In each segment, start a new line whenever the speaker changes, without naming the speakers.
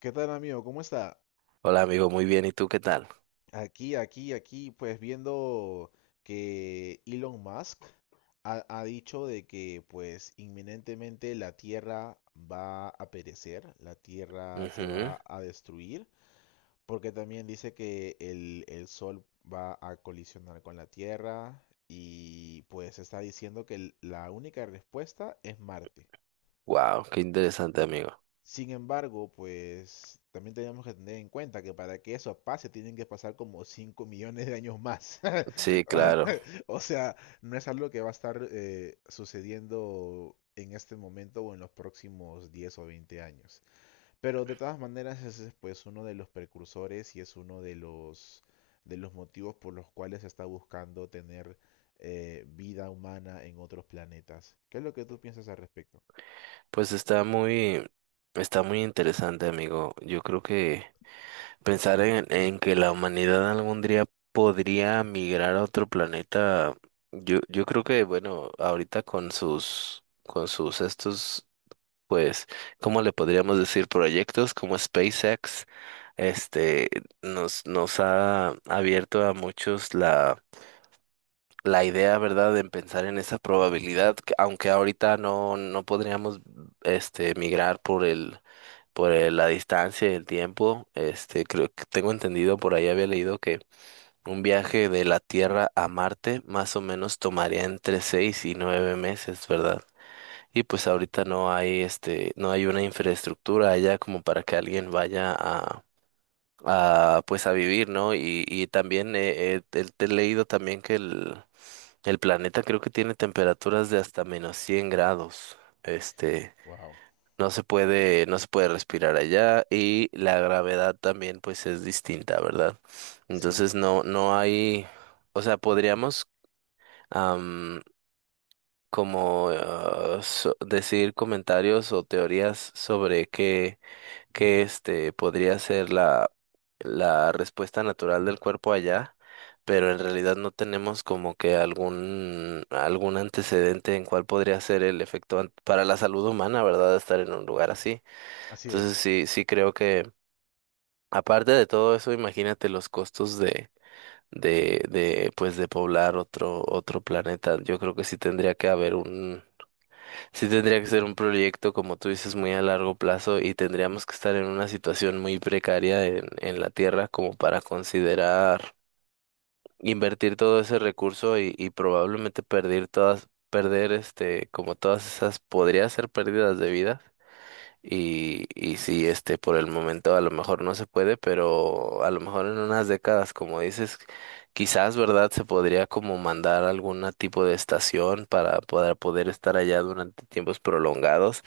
¿Qué tal, amigo? ¿Cómo está?
Hola amigo, muy bien. ¿Y tú qué tal?
Aquí, pues viendo que Elon Musk ha dicho de que pues inminentemente la Tierra va a perecer, la Tierra se va a destruir, porque también dice que el Sol va a colisionar con la Tierra y pues está diciendo que la única respuesta es Marte.
Wow, qué interesante amigo.
Sin embargo, pues también tenemos que tener en cuenta que para que eso pase tienen que pasar como 5 millones de años más.
Sí, claro.
O sea, no es algo que va a estar sucediendo en este momento o en los próximos 10 o 20 años. Pero de todas maneras ese es pues uno de los precursores y es uno de los motivos por los cuales se está buscando tener vida humana en otros planetas. ¿Qué es lo que tú piensas al respecto?
Pues está muy interesante amigo. Yo creo que pensar en que la humanidad algún día podría migrar a otro planeta, yo creo que bueno, ahorita con sus estos, pues, ¿cómo le podríamos decir? Proyectos como SpaceX, este, nos ha abierto a muchos la la idea, ¿verdad?, de pensar en esa probabilidad, que aunque ahorita no, no podríamos migrar por el, la distancia y el tiempo, creo que tengo entendido, por ahí había leído que un viaje de la Tierra a Marte más o menos tomaría entre 6 y 9 meses, ¿verdad? Y pues ahorita no hay, no hay una infraestructura allá como para que alguien vaya a pues a vivir, ¿no? Y también te he leído también que el planeta creo que tiene temperaturas de hasta menos 100 grados. Este,
Wow.
no se puede, no se puede respirar allá y la gravedad también pues es distinta, ¿verdad?
Sí,
Entonces no, no hay, o sea, podríamos am, como decir comentarios o teorías sobre que este podría ser la, la respuesta natural del cuerpo allá, pero en realidad no tenemos como que algún, algún antecedente en cuál podría ser el efecto para la salud humana, ¿verdad? Estar en un lugar así.
así
Entonces
es.
sí, sí creo que, aparte de todo eso, imagínate los costos de. De pues de poblar otro otro planeta yo creo que sí tendría que haber. Sí tendría que ser un proyecto, como tú dices, muy a largo plazo y tendríamos que estar en una situación muy precaria en la Tierra como para considerar invertir todo ese recurso y probablemente perder todas, perder como todas esas podría ser pérdidas de vida y sí, por el momento a lo mejor no se puede, pero a lo mejor en unas décadas, como dices, quizás, ¿verdad? Se podría como mandar algún tipo de estación para poder, poder estar allá durante tiempos prolongados.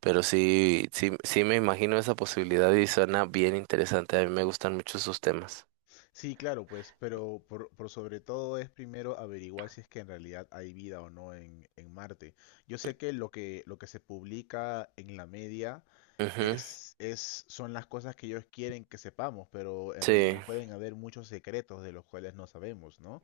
Pero sí, sí, sí me imagino esa posibilidad y suena bien interesante. A mí me gustan mucho esos temas.
Sí, claro, pues, pero por sobre todo es primero averiguar si es que en realidad hay vida o no en, en Marte. Yo sé que lo que, lo que se publica en la media
Ujú.
son las cosas que ellos quieren que sepamos, pero en
Sí,
realidad pueden haber muchos secretos de los cuales no sabemos, ¿no?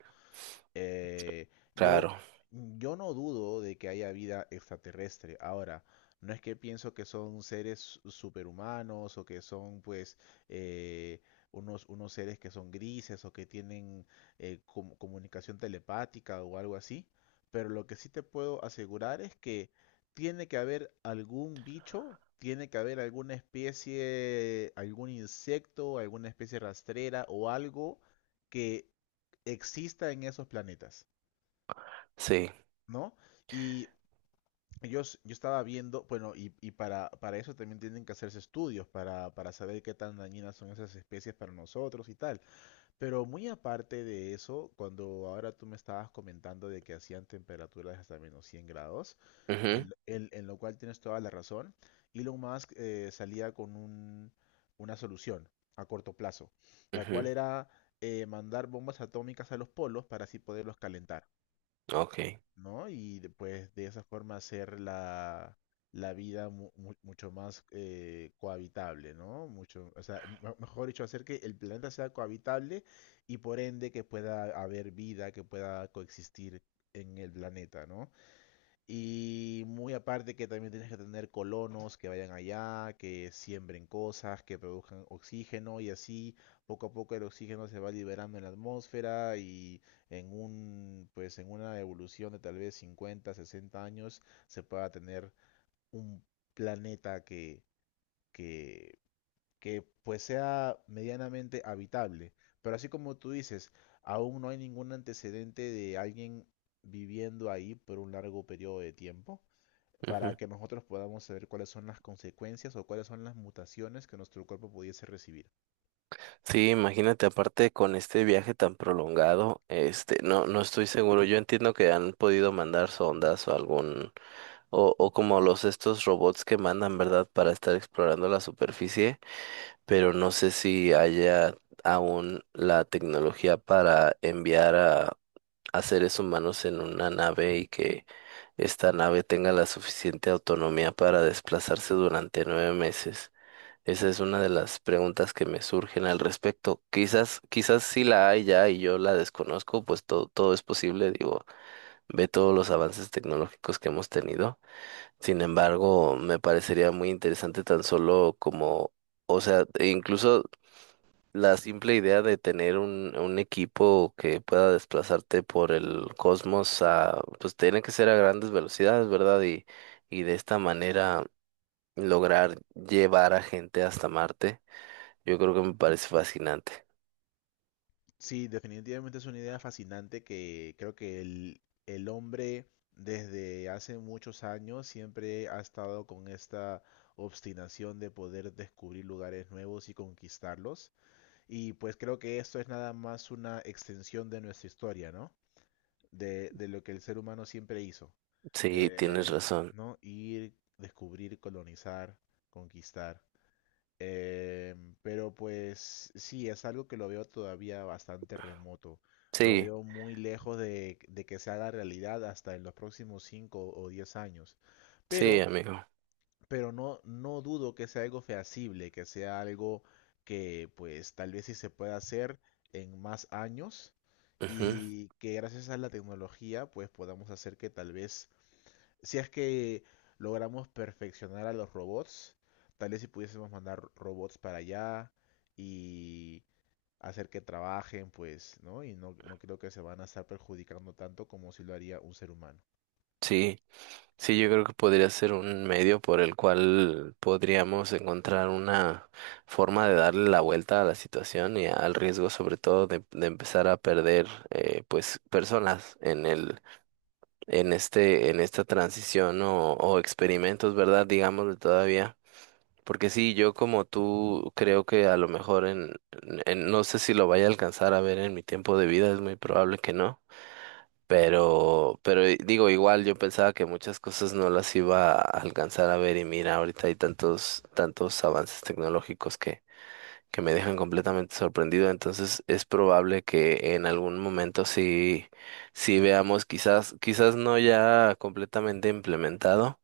Eh, yo,
claro,
yo no dudo de que haya vida extraterrestre. Ahora, no es que pienso que son seres superhumanos o que son pues eh, unos seres que son grises o que tienen comunicación telepática o algo así. Pero lo que sí te puedo asegurar es que tiene que haber algún bicho, tiene que haber alguna especie, algún insecto, alguna especie rastrera o algo que exista en esos planetas,
sí.
¿no? Y yo estaba viendo, bueno, y para eso también tienen que hacerse estudios, para saber qué tan dañinas son esas especies para nosotros y tal. Pero muy aparte de eso, cuando ahora tú me estabas comentando de que hacían temperaturas hasta -100 grados, en,
Mhm.
lo en- en lo cual tienes toda la razón, Elon Musk salía con una solución a corto plazo, la cual
Mhm.
era mandar bombas atómicas a los polos para así poderlos calentar,
Ok.
¿no? Y pues de esa forma hacer la vida mucho más cohabitable, ¿no? Mucho, o sea, mejor dicho, hacer que el planeta sea cohabitable y por ende que pueda haber vida, que pueda coexistir en el planeta, ¿no? Y muy aparte que también tienes que tener colonos que vayan allá, que siembren cosas, que produzcan oxígeno y así poco a poco el oxígeno se va liberando en la atmósfera y en un pues en una evolución de tal vez 50 60 años se pueda tener un planeta que que pues sea medianamente habitable. Pero así como tú dices, aún no hay ningún antecedente de alguien viviendo ahí por un largo periodo de tiempo
Ujú.
para que nosotros podamos saber cuáles son las consecuencias o cuáles son las mutaciones que nuestro cuerpo pudiese recibir.
Sí, imagínate, aparte con este viaje tan prolongado, no, no estoy seguro. Yo entiendo que han podido mandar sondas o algún, o como los estos robots que mandan, ¿verdad? Para estar explorando la superficie, pero no sé si haya aún la tecnología para enviar a seres humanos en una nave y que esta nave tenga la suficiente autonomía para desplazarse durante 9 meses. Esa es una de las preguntas que me surgen al respecto. Quizás, quizás sí la hay ya y yo la desconozco, pues todo, todo es posible, digo, ve todos los avances tecnológicos que hemos tenido. Sin embargo, me parecería muy interesante tan solo como, o sea, e incluso la simple idea de tener un equipo que pueda desplazarte por el cosmos a, pues tiene que ser a grandes velocidades, ¿verdad? Y de esta manera lograr llevar a gente hasta Marte yo creo que me parece fascinante.
Sí, definitivamente es una idea fascinante que creo que el hombre desde hace muchos años siempre ha estado con esta obstinación de poder descubrir lugares nuevos y conquistarlos. Y pues creo que esto es nada más una extensión de nuestra historia, ¿no? De lo que el ser humano siempre hizo,
Sí, tienes
eh,
razón.
¿no? Ir, descubrir, colonizar, conquistar. Eh, pero pues sí, es algo que lo veo todavía bastante remoto. Lo
Sí,
veo muy lejos de que se haga realidad hasta en los próximos 5 o 10 años.
sí,
Pero
amigo.
no dudo que sea algo feasible, que sea algo que pues tal vez sí se pueda hacer en más años
Ujú.
y que gracias a la tecnología pues podamos hacer que tal vez, si es que logramos perfeccionar a los robots, tal vez si pudiésemos mandar robots para allá y hacer que trabajen pues, ¿no? Y no creo que se van a estar perjudicando tanto como si lo haría un ser humano.
Sí, sí, yo creo que podría ser un medio por el cual podríamos encontrar una forma de darle la vuelta a la situación y al riesgo, sobre todo, de empezar a perder, pues, personas en el, en este, en esta transición o experimentos, ¿verdad? Digámoslo todavía. Porque sí, yo como tú creo que a lo mejor en- no sé si lo vaya a alcanzar a ver en mi tiempo de vida, es muy probable que no, pero digo, igual yo pensaba que muchas cosas no las iba a alcanzar a ver y mira, ahorita hay tantos tantos avances tecnológicos que me dejan completamente sorprendido, entonces es probable que en algún momento sí sí veamos quizás quizás no ya completamente implementado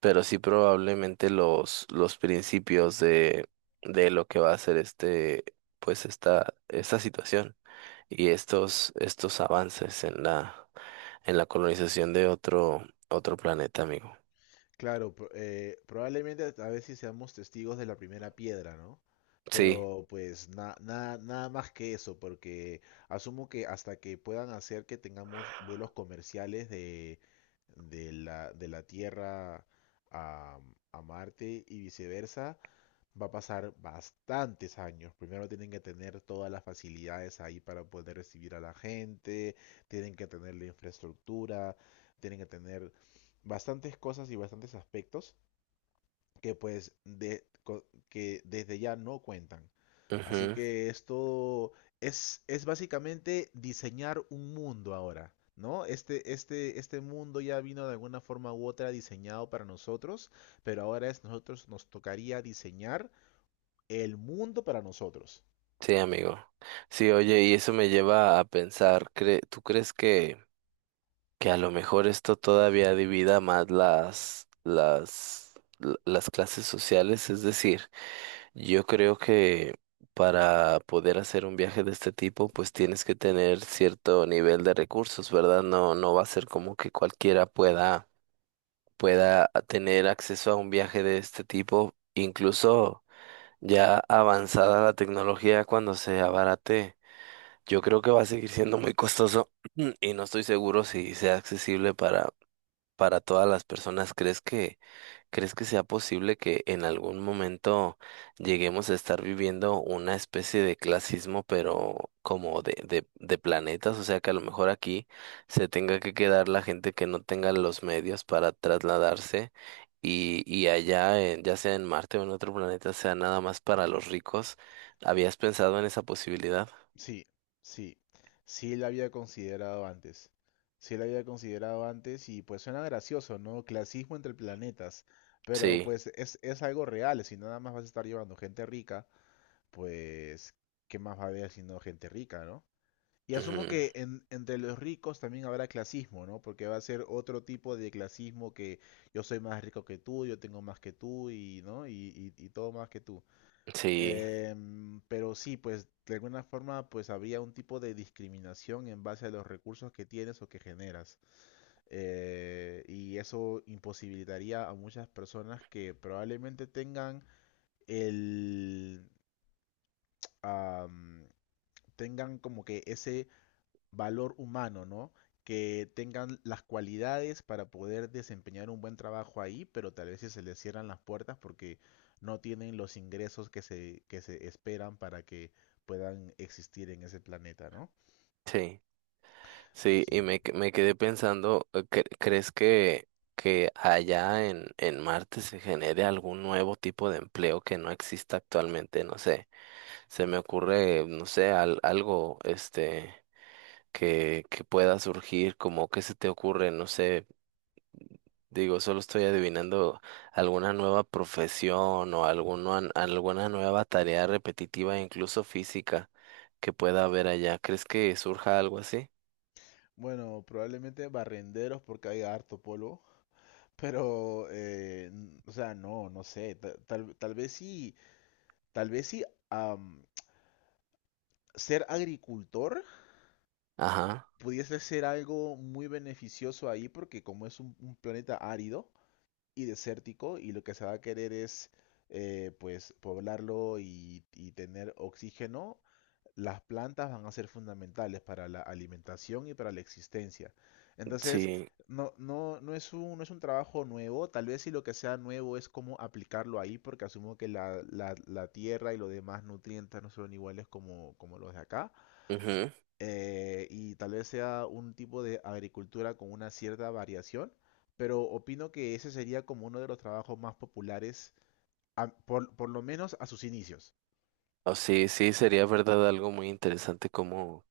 pero sí probablemente los principios de lo que va a ser pues esta situación y estos, estos avances en la colonización de otro, otro planeta, amigo.
Claro, probablemente a veces seamos testigos de la primera piedra, ¿no?
Sí.
Pero pues nada más que eso, porque asumo que hasta que puedan hacer que tengamos vuelos comerciales de la Tierra a, a Marte y viceversa, va a pasar bastantes años. Primero tienen que tener todas las facilidades ahí para poder recibir a la gente, tienen que tener la infraestructura, tienen que tener bastantes cosas y bastantes aspectos que pues que desde ya no cuentan. Así
Ujú.
que esto es básicamente diseñar un mundo ahora, ¿no? Este mundo ya vino de alguna forma u otra diseñado para nosotros, pero ahora es nosotros nos tocaría diseñar el mundo para nosotros.
Sí, amigo. Sí, oye, y eso me lleva a pensar, ¿tú crees que a lo mejor esto todavía divida más las, las clases sociales? Es decir, yo creo que para poder hacer un viaje de este tipo, pues tienes que tener cierto nivel de recursos, ¿verdad? No, no va a ser como que cualquiera pueda, pueda tener acceso a un viaje de este tipo, incluso ya avanzada la tecnología cuando se abarate. Yo creo que va a seguir siendo muy costoso y no estoy seguro si sea accesible para todas las personas. ¿Crees que? ¿Crees que sea posible que en algún momento lleguemos a estar viviendo una especie de clasismo, pero como de planetas? O sea, que a lo mejor aquí se tenga que quedar la gente que no tenga los medios para trasladarse y allá, ya sea en Marte o en otro planeta, sea nada más para los ricos. ¿Habías pensado en esa posibilidad?
Sí, sí. Sí la había considerado antes. Sí la había considerado antes y pues suena gracioso, ¿no? Clasismo entre planetas. Pero
Sí.
pues es algo real. Si nada más vas a estar llevando gente rica, pues ¿qué más va a haber sino gente rica, ¿no? Y asumo
Ujú.
que entre los ricos también habrá clasismo, ¿no? Porque va a ser otro tipo de clasismo que yo soy más rico que tú, yo tengo más que tú y, ¿no? Y, y todo más que tú.
Sí,
Pero sí, pues de alguna forma pues había un tipo de discriminación en base a los recursos que tienes o que generas. Y eso imposibilitaría a muchas personas que probablemente tengan el am, como que ese valor humano, ¿no? Que tengan las cualidades para poder desempeñar un buen trabajo ahí, pero tal vez si se les cierran las puertas porque no tienen los ingresos que se esperan para que puedan existir en ese planeta, ¿no?
sí. Sí,
Sí.
y me,
Amén.
me quedé pensando, ¿crees que allá en Marte se genere algún nuevo tipo de empleo que no exista actualmente? No sé, se me ocurre, no sé, algo que pueda surgir, como qué se te ocurre, no sé, digo, solo estoy adivinando alguna nueva profesión o alguna, alguna nueva tarea repetitiva, incluso física, que pueda haber allá. ¿Crees que surja algo así?
Bueno, probablemente barrenderos porque hay harto polvo, pero, o sea, no sé, tal vez sí, tal vez sí, am, ser agricultor
Ajá,
pudiese ser algo muy beneficioso ahí porque como es un planeta árido y desértico y lo que se va a querer es pues poblarlo y tener oxígeno, las plantas van a ser fundamentales para la alimentación y para la existencia. Entonces,
sí.
no es un trabajo nuevo, tal vez si lo que sea nuevo es cómo aplicarlo ahí, porque asumo que la tierra y los demás nutrientes no son iguales como los de acá,
Ujú.
y tal vez sea un tipo de agricultura con una cierta variación, pero opino que ese sería como uno de los trabajos más populares, por lo menos a sus inicios.
Oh, sí, sí, sería verdad algo muy interesante como,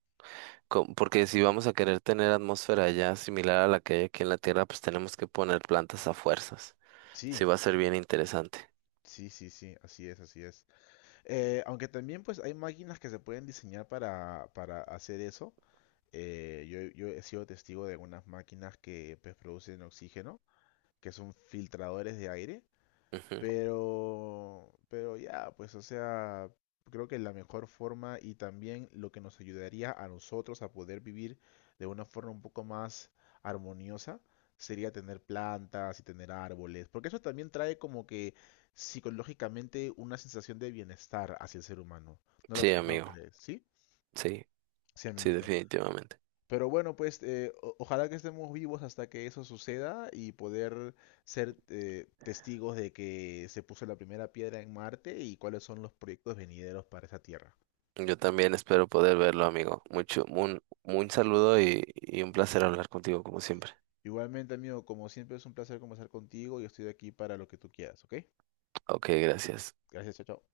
como- porque si vamos a querer tener atmósfera ya similar a la que hay aquí en la Tierra, pues tenemos que poner plantas a fuerzas. Sí,
Sí,
va a ser bien interesante.
sí, sí, sí, así es, así es. Aunque también pues hay máquinas que se pueden diseñar para hacer eso. Yo he sido testigo de algunas máquinas que pues, producen oxígeno, que son filtradores de aire.
Ujú.
Pero ya, pues o sea, creo que la mejor forma y también lo que nos ayudaría a nosotros a poder vivir de una forma un poco más armoniosa sería tener plantas y tener árboles, porque eso también trae como que psicológicamente una sensación de bienestar hacia el ser humano. ¿No lo
Sí,
no lo
amigo.
crees? ¿Sí?
Sí,
Sí,
sí,
amiguito.
definitivamente.
Pero bueno, pues ojalá que estemos vivos hasta que eso suceda y poder ser testigos de que se puso la primera piedra en Marte y cuáles son los proyectos venideros para esa Tierra.
Yo también espero poder verlo, amigo. Mucho, un saludo y un placer hablar contigo como siempre.
Igualmente, amigo, como siempre es un placer conversar contigo y estoy aquí para lo que tú quieras, ¿ok?
Ok, gracias.
Gracias, chao, chao.